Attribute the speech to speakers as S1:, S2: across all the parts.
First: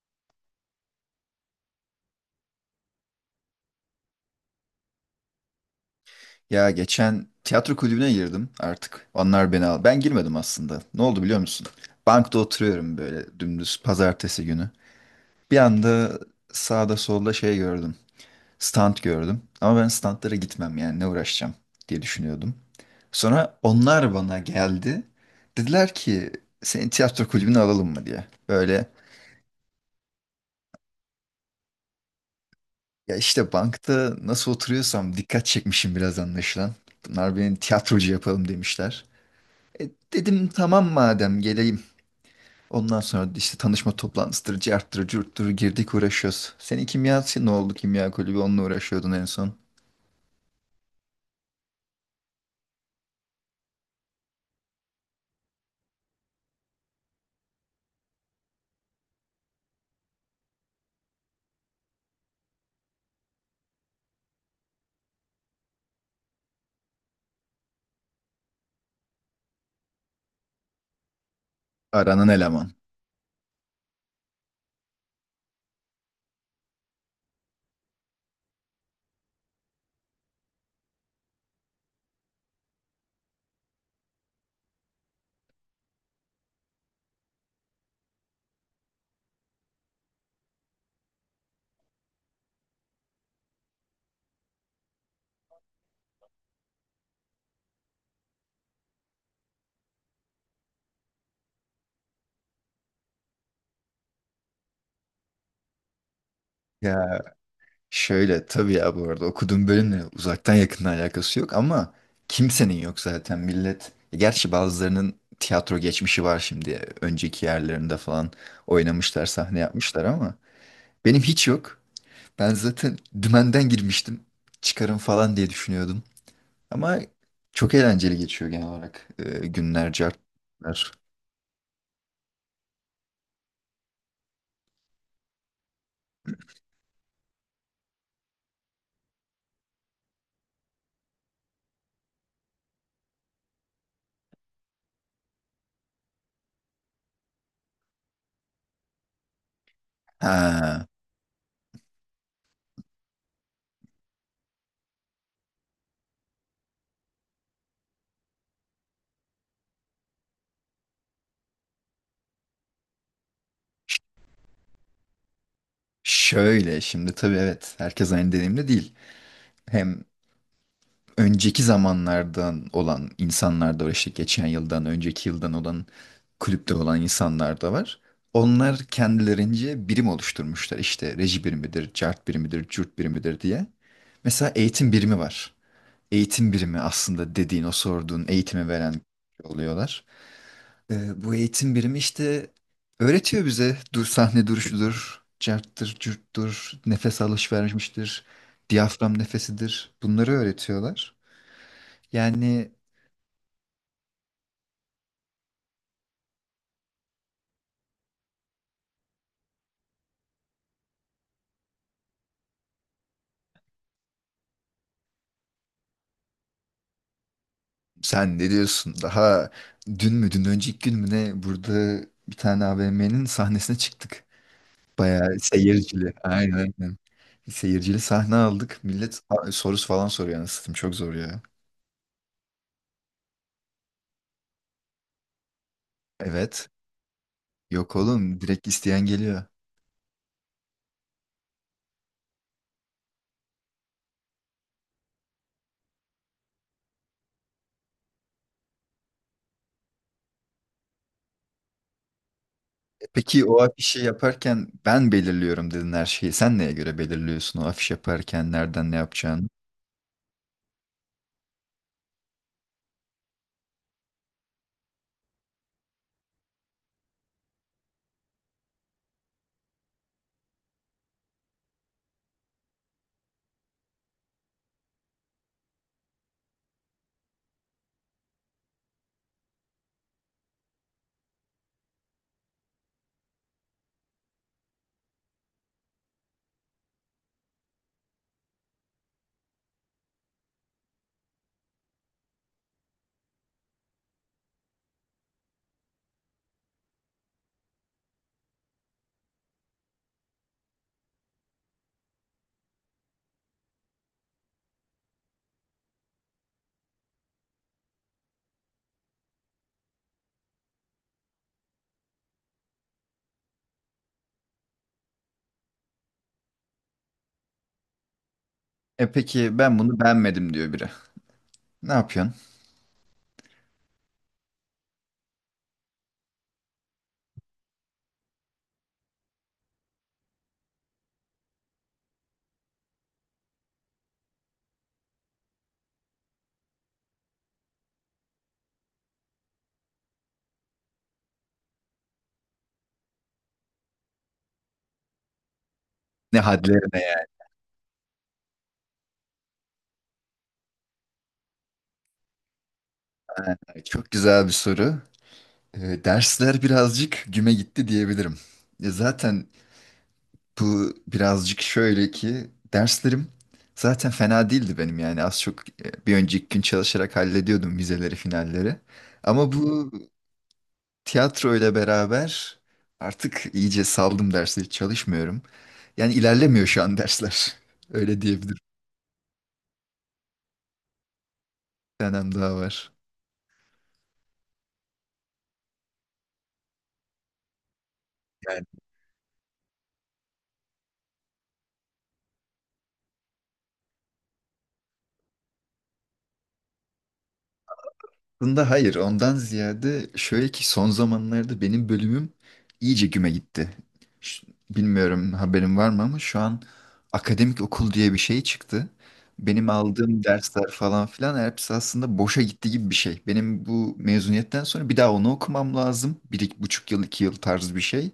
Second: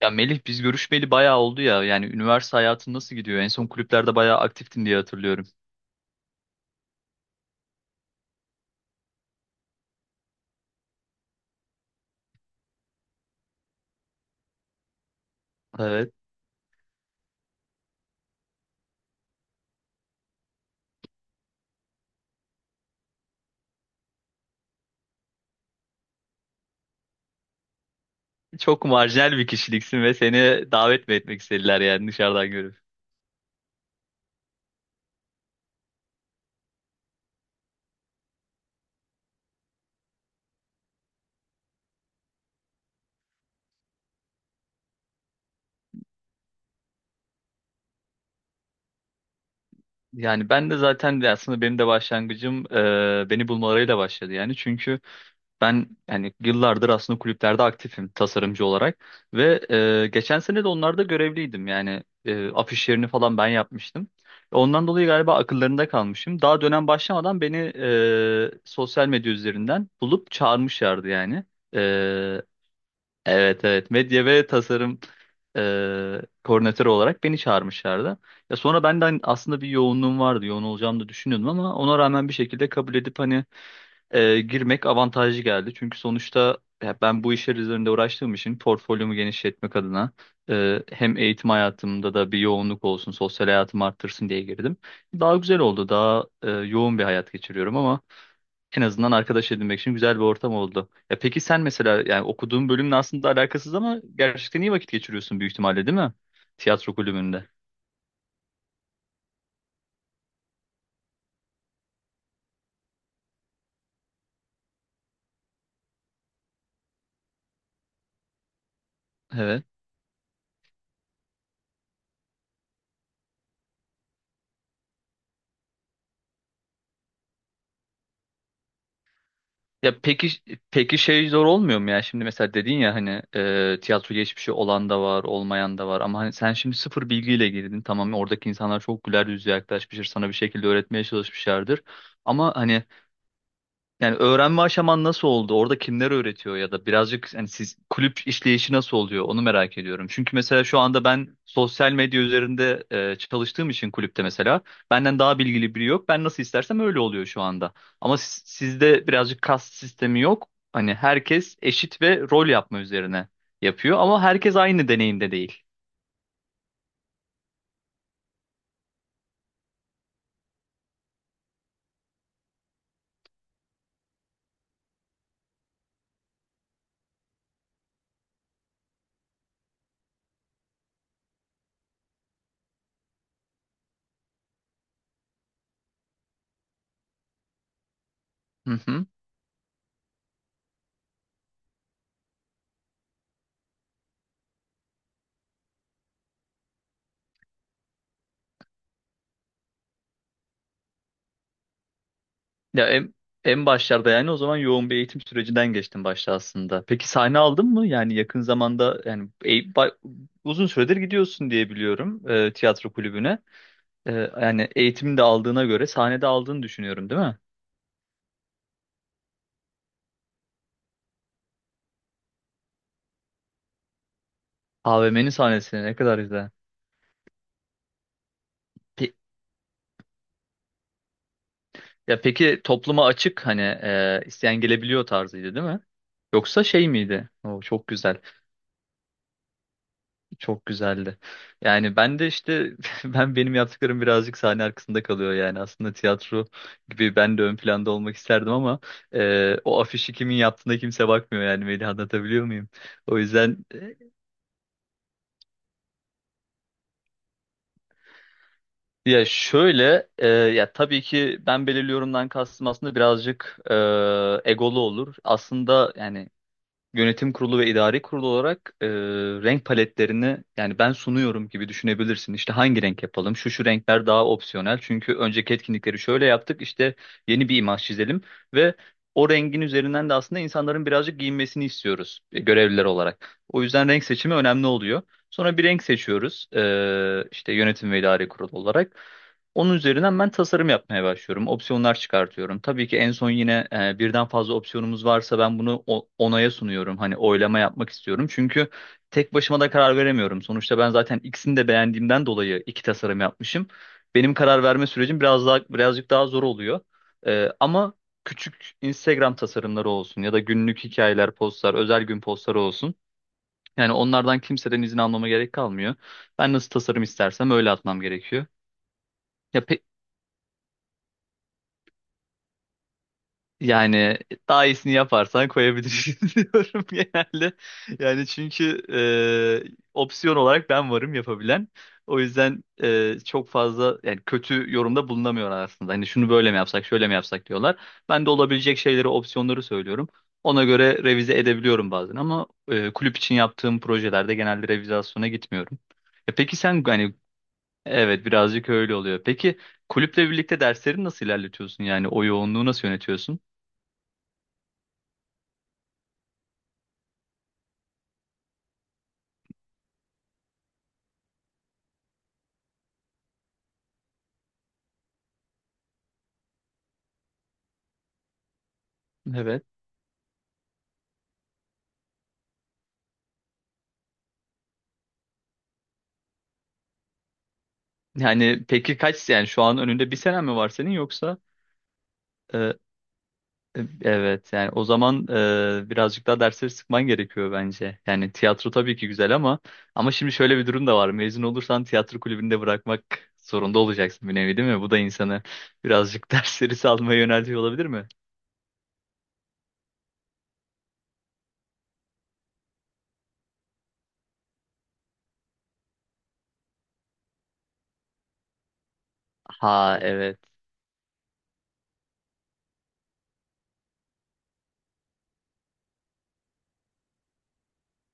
S1: Ya Melih biz görüşmeli bayağı oldu ya. Yani üniversite hayatın nasıl gidiyor? En son kulüplerde bayağı aktiftin diye hatırlıyorum.
S2: Ya geçen tiyatro kulübüne girdim artık. Onlar beni al. Ben girmedim aslında. Ne oldu biliyor musun? Bankta oturuyorum böyle dümdüz pazartesi günü. Bir
S1: Evet.
S2: anda sağda solda şey gördüm. Stand gördüm. Ama ben standlara gitmem yani ne uğraşacağım diye düşünüyordum. Sonra onlar bana geldi. Dediler ki seni tiyatro kulübüne alalım mı diye.
S1: Çok
S2: Böyle
S1: marjinal bir kişiliksin ve seni davet mi etmek istediler yani dışarıdan görüp.
S2: ya işte bankta nasıl oturuyorsam dikkat çekmişim biraz anlaşılan. Bunlar beni tiyatrocu yapalım demişler. Dedim tamam madem geleyim. Ondan sonra işte tanışma toplantısıdır, carttır, curttur girdik uğraşıyoruz. Senin kimyası ne oldu kimya kulübü onunla uğraşıyordun en son.
S1: Yani ben de zaten aslında benim de başlangıcım beni bulmalarıyla başladı yani. Çünkü ben yani yıllardır aslında kulüplerde aktifim tasarımcı olarak ve geçen sene de onlarda görevliydim. Yani afişlerini falan ben yapmıştım. Ondan dolayı galiba akıllarında kalmışım. Daha dönem başlamadan beni sosyal medya üzerinden bulup çağırmışlardı yani.
S2: Aranan
S1: E,
S2: eleman.
S1: evet evet, medya ve tasarım koordinatörü olarak beni çağırmışlardı. Ya sonra benden aslında bir yoğunluğum vardı. Yoğun olacağımı da düşünüyordum ama ona rağmen bir şekilde kabul edip hani girmek avantajlı geldi. Çünkü sonuçta ya ben bu işler üzerinde uğraştığım için portfolyomu genişletmek adına hem eğitim hayatımda da bir yoğunluk olsun, sosyal hayatım arttırsın diye girdim. Daha güzel oldu, daha yoğun bir hayat geçiriyorum ama en azından arkadaş edinmek için güzel bir ortam oldu. Ya peki sen mesela yani okuduğun bölümle aslında alakasız ama gerçekten iyi vakit geçiriyorsun büyük ihtimalle değil mi? Tiyatro
S2: Ya
S1: kulübünde.
S2: şöyle tabii ya bu arada okuduğum bölümle uzaktan yakından alakası yok ama kimsenin yok zaten millet. Gerçi bazılarının tiyatro geçmişi var şimdi. Önceki yerlerinde falan oynamışlar, sahne yapmışlar ama benim hiç yok. Ben zaten dümenden girmiştim. Çıkarım falan diye düşünüyordum. Ama çok eğlenceli geçiyor genel olarak günler,
S1: Ya peki,
S2: cartlar.
S1: peki şey zor olmuyor mu ya? Şimdi mesela dedin ya hani tiyatro geçmişi olan da var, olmayan da var ama hani sen şimdi sıfır bilgiyle girdin. Tamam mı? Oradaki insanlar çok güler yüzlü yaklaşmıştır, sana bir şekilde öğretmeye çalışmışlardır. Ama hani yani öğrenme aşaman nasıl oldu? Orada kimler öğretiyor ya da birazcık hani siz kulüp işleyişi nasıl oluyor? Onu merak ediyorum. Çünkü mesela şu
S2: Ha,
S1: anda ben sosyal medya üzerinde çalıştığım için kulüpte mesela benden daha bilgili biri yok. Ben nasıl istersem öyle oluyor şu anda. Ama sizde birazcık kast sistemi yok. Hani herkes eşit ve rol yapma üzerine yapıyor ama herkes aynı deneyimde değil.
S2: şöyle şimdi tabii evet herkes aynı deneyimde değil. Hem önceki zamanlardan olan insanlar da var işte geçen yıldan, önceki yıldan olan kulüpte olan insanlar da var. Onlar kendilerince birim oluşturmuşlar işte reji birimidir, cart birimidir, cürt birimidir diye. Mesela eğitim birimi var. Eğitim birimi aslında dediğin o sorduğun eğitimi veren oluyorlar. Bu eğitim birimi işte öğretiyor bize dur sahne duruşudur, carttır, cürttür, nefes alış vermiştir, diyafram nefesidir. Bunları öğretiyorlar. Yani
S1: Ya en başlarda yani o zaman yoğun bir eğitim sürecinden geçtim başta aslında. Peki sahne aldın mı? Yani yakın zamanda yani uzun süredir gidiyorsun diye biliyorum tiyatro kulübüne. E, Yani eğitimini de aldığına göre sahnede aldığını düşünüyorum değil mi?
S2: sen ne diyorsun? Daha dün mü, dün önceki gün mü ne burada bir tane AVM'nin sahnesine çıktık.
S1: AVM'nin
S2: Bayağı
S1: sahnesini ne
S2: seyircili.
S1: kadar güzel.
S2: Aynen aynen. Seyircili sahne aldık.
S1: Pe-
S2: Millet sorusu falan soruyor anasını satayım. Çok zor ya.
S1: Ya peki topluma açık hani isteyen gelebiliyor tarzıydı değil mi? Yoksa
S2: Evet.
S1: şey miydi? Oo, çok
S2: Yok
S1: güzel.
S2: oğlum direkt isteyen geliyor.
S1: Çok güzeldi. Yani ben de işte ben benim yaptıklarım birazcık sahne arkasında kalıyor yani aslında tiyatro gibi ben de ön planda olmak isterdim ama o afişi kimin yaptığına kimse bakmıyor yani Melih, anlatabiliyor muyum? O
S2: Peki o
S1: yüzden
S2: afişi yaparken ben belirliyorum dedin her şeyi. Sen neye göre belirliyorsun o afiş yaparken nereden ne
S1: ya
S2: yapacağını?
S1: şöyle ya tabii ki ben belirliyorumdan kastım aslında birazcık egolu olur. Aslında yani yönetim kurulu ve idari kurulu olarak renk paletlerini yani ben sunuyorum gibi düşünebilirsin. İşte hangi renk yapalım? Şu şu renkler daha opsiyonel. Çünkü önceki etkinlikleri şöyle yaptık. İşte yeni bir imaj çizelim ve o rengin üzerinden de aslında insanların birazcık giyinmesini istiyoruz görevliler olarak. O yüzden renk seçimi önemli oluyor. Sonra bir renk seçiyoruz işte yönetim ve idari kurulu olarak. Onun üzerinden ben tasarım yapmaya başlıyorum. Opsiyonlar çıkartıyorum. Tabii ki en son yine birden fazla opsiyonumuz varsa ben bunu onaya sunuyorum. Hani oylama yapmak istiyorum. Çünkü tek başıma da karar veremiyorum. Sonuçta ben zaten ikisini de beğendiğimden dolayı iki tasarım yapmışım. Benim karar verme sürecim biraz daha birazcık daha zor oluyor. Ama küçük Instagram tasarımları olsun ya da günlük hikayeler, postlar, özel gün postları olsun. Yani onlardan kimseden izin almama gerek kalmıyor. Ben nasıl tasarım istersem öyle atmam gerekiyor.
S2: E peki
S1: Ya,
S2: ben bunu beğenmedim diyor biri. Ne yapıyorsun?
S1: yani daha iyisini yaparsan koyabilirsin diyorum genelde. Yani çünkü opsiyon olarak ben varım yapabilen. O yüzden çok fazla yani kötü yorumda bulunamıyorlar aslında. Hani şunu böyle mi yapsak, şöyle mi yapsak diyorlar. Ben de olabilecek şeyleri, opsiyonları söylüyorum. Ona göre revize edebiliyorum bazen ama kulüp için yaptığım projelerde genelde revizasyona gitmiyorum.
S2: Ne
S1: Peki sen hani
S2: hadlerine
S1: evet, birazcık öyle oluyor. Peki kulüple birlikte dersleri nasıl ilerletiyorsun? Yani o yoğunluğu nasıl yönetiyorsun?
S2: yani? Çok güzel bir soru. Dersler birazcık güme gitti diyebilirim. Zaten bu birazcık şöyle ki derslerim zaten fena değildi benim yani az çok bir önceki gün çalışarak hallediyordum vizeleri, finalleri. Ama
S1: Evet.
S2: bu tiyatro ile beraber artık iyice saldım dersleri çalışmıyorum. Yani ilerlemiyor şu an dersler. Öyle diyebilirim.
S1: Yani peki kaç, yani şu an önünde bir sene mi var senin yoksa?
S2: Bir tanem daha
S1: Ee,
S2: var.
S1: evet, yani o zaman birazcık daha dersleri sıkman gerekiyor bence. Yani
S2: Yani
S1: tiyatro tabii ki güzel ama, ama şimdi şöyle bir durum da var. Mezun olursan tiyatro kulübünde bırakmak zorunda olacaksın bir nevi değil mi? Bu da insanı birazcık dersleri salmaya yöneltiyor olabilir mi?
S2: aslında hayır, ondan ziyade şöyle ki son zamanlarda benim bölümüm iyice güme gitti. Bilmiyorum haberin var mı ama şu an akademik okul diye bir şey çıktı. Benim
S1: Ha
S2: aldığım
S1: evet.
S2: dersler falan filan hepsi aslında boşa gitti gibi bir şey. Benim bu mezuniyetten sonra bir daha onu okumam lazım. Bir iki buçuk yıl iki yıl tarzı bir şey.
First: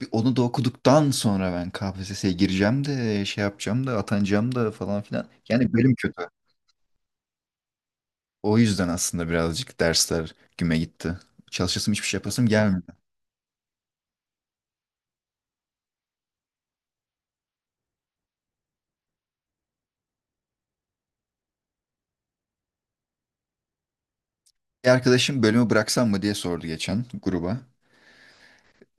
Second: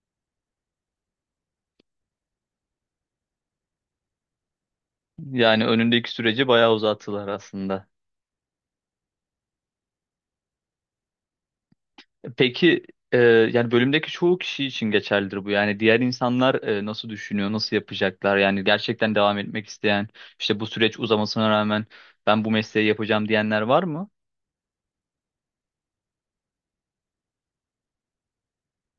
S2: Bir onu da okuduktan sonra ben KPSS'ye gireceğim de şey yapacağım da atanacağım da falan filan.
S1: Yani
S2: Yani bölüm
S1: önündeki
S2: kötü.
S1: süreci bayağı uzattılar aslında.
S2: O yüzden aslında birazcık dersler güme gitti. Çalışasım hiçbir şey yapasım gelmiyor.
S1: Peki yani bölümdeki çoğu kişi için geçerlidir bu. Yani diğer insanlar nasıl düşünüyor, nasıl yapacaklar? Yani gerçekten devam etmek isteyen, işte bu süreç uzamasına rağmen ben bu mesleği yapacağım diyenler var mı?
S2: Bir arkadaşım bölümü bıraksam mı diye sordu geçen gruba.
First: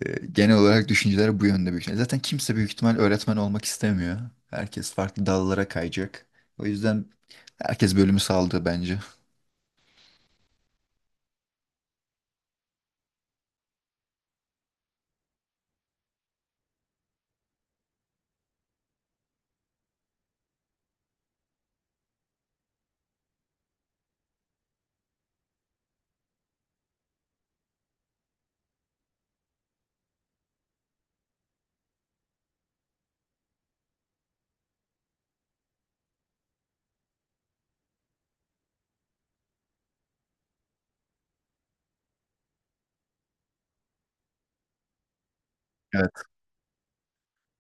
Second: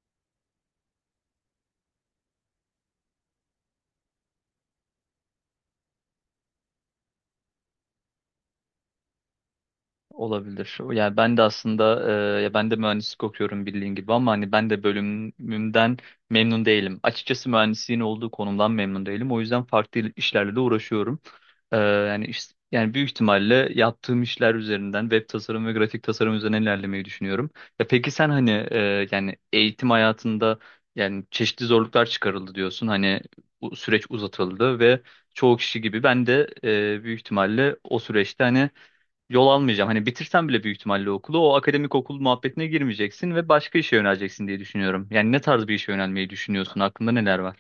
S2: Genel olarak düşünceler bu yönde büyük ihtimal. Zaten kimse büyük ihtimal öğretmen olmak istemiyor. Herkes farklı dallara kayacak. O yüzden herkes bölümü saldı bence.
S1: Olabilir. Yani ben de aslında ya ben de mühendislik okuyorum bildiğin gibi ama hani ben de bölümümden memnun değilim. Açıkçası mühendisliğin olduğu konumdan memnun değilim. O yüzden farklı işlerle de uğraşıyorum. Yani yani büyük ihtimalle yaptığım işler üzerinden web tasarım ve grafik tasarım üzerine ilerlemeyi düşünüyorum. Ya peki sen hani yani eğitim hayatında yani çeşitli zorluklar çıkarıldı diyorsun. Hani bu süreç uzatıldı ve çoğu kişi gibi ben de büyük ihtimalle o süreçte hani yol almayacağım. Hani bitirsen bile büyük ihtimalle okulu o akademik okul muhabbetine girmeyeceksin ve başka işe yöneleceksin diye düşünüyorum. Yani ne tarz bir işe
S2: Evet.
S1: yönelmeyi düşünüyorsun? Aklında neler var?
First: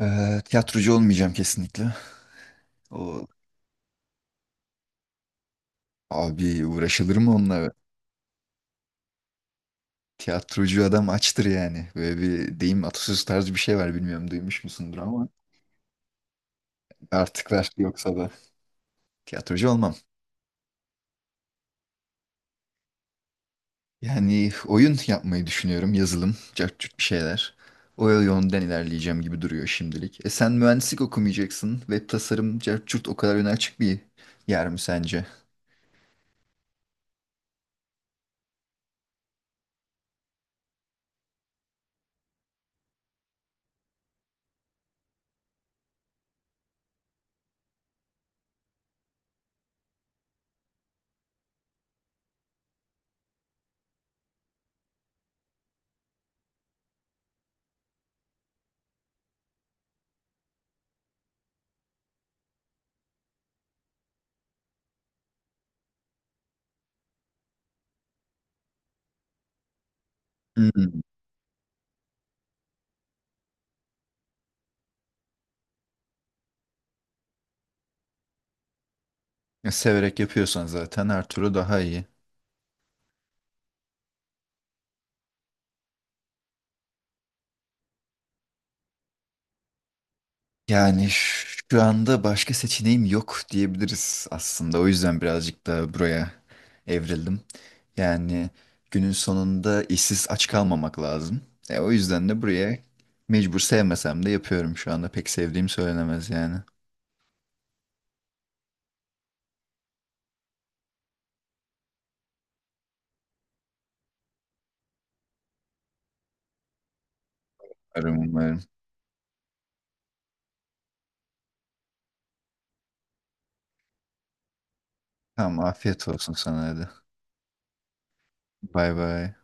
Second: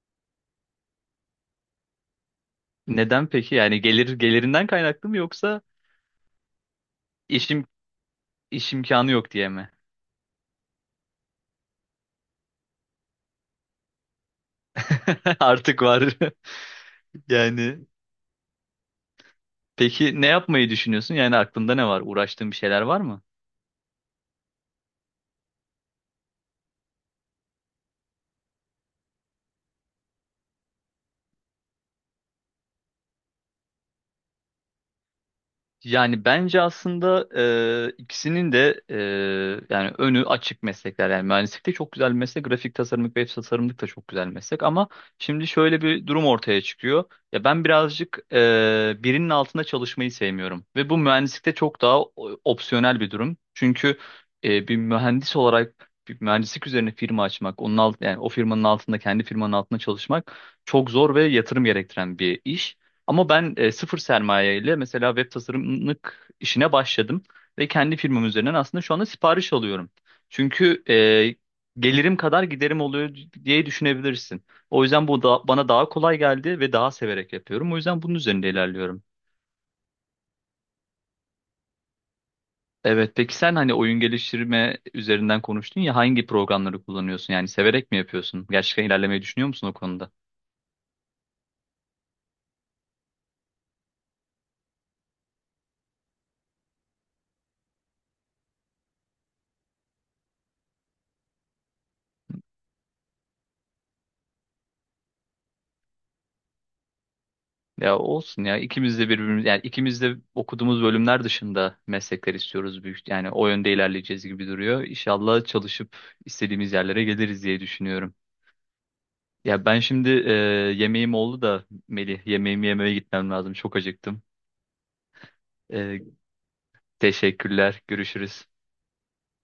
S2: Tiyatrocu olmayacağım kesinlikle.
S1: Neden
S2: O
S1: peki? Yani gelir, gelirinden kaynaklı mı yoksa
S2: abi uğraşılır mı
S1: işim
S2: onunla?
S1: iş imkanı yok diye mi?
S2: Tiyatrocu adam açtır yani. Böyle bir deyim atasöz tarzı bir şey var, bilmiyorum duymuş musundur ama
S1: Artık var.
S2: artık artıklar
S1: Yani
S2: yoksa da tiyatrocu olmam.
S1: peki ne yapmayı düşünüyorsun? Yani aklında ne var? Uğraştığın bir şeyler var mı?
S2: Yani oyun yapmayı düşünüyorum, yazılım, cart curt bir şeyler. O yönden ilerleyeceğim gibi duruyor şimdilik. E sen mühendislik okumayacaksın. Web tasarım, cart curt o kadar öne açık bir yer mi sence?
S1: Yani bence aslında ikisinin de yani önü açık meslekler. Yani mühendislik de çok güzel bir meslek, grafik tasarımlık ve web tasarımlık da çok güzel bir meslek. Ama şimdi şöyle bir durum ortaya çıkıyor. Ya ben birazcık birinin altında çalışmayı sevmiyorum ve bu mühendislikte çok daha opsiyonel bir durum. Çünkü bir mühendis olarak bir mühendislik üzerine firma açmak, onun alt, yani o firmanın altında kendi firmanın altında çalışmak çok zor ve yatırım gerektiren bir iş. Ama ben sıfır sermaye ile mesela web tasarımlık işine başladım ve kendi firmam üzerinden aslında şu anda sipariş alıyorum. Çünkü
S2: Hmm.
S1: gelirim kadar giderim oluyor diye düşünebilirsin. O yüzden bu da bana daha kolay geldi ve daha severek yapıyorum. O yüzden bunun üzerinde ilerliyorum.
S2: Severek yapıyorsan zaten her türlü daha iyi.
S1: Evet, peki sen hani oyun geliştirme üzerinden konuştun ya, hangi programları kullanıyorsun? Yani severek mi yapıyorsun? Gerçekten ilerlemeyi düşünüyor musun o konuda?
S2: Yani şu anda başka seçeneğim yok diyebiliriz aslında. O yüzden birazcık da buraya evrildim. Yani günün sonunda işsiz aç kalmamak lazım. O yüzden de buraya mecbur sevmesem de yapıyorum şu anda. Pek sevdiğim söylenemez yani.
S1: Ya olsun ya, ikimiz de birbirimiz yani ikimiz de okuduğumuz bölümler dışında meslekler istiyoruz büyük, yani o yönde ilerleyeceğiz gibi duruyor. İnşallah çalışıp istediğimiz yerlere geliriz diye düşünüyorum.
S2: Umarım.
S1: Ya ben şimdi yemeğim oldu da Melih, yemeğimi yemeye gitmem lazım, çok acıktım.
S2: Tamam afiyet
S1: E,
S2: olsun sana hadi.
S1: Teşekkürler, görüşürüz.
S2: Bay bay.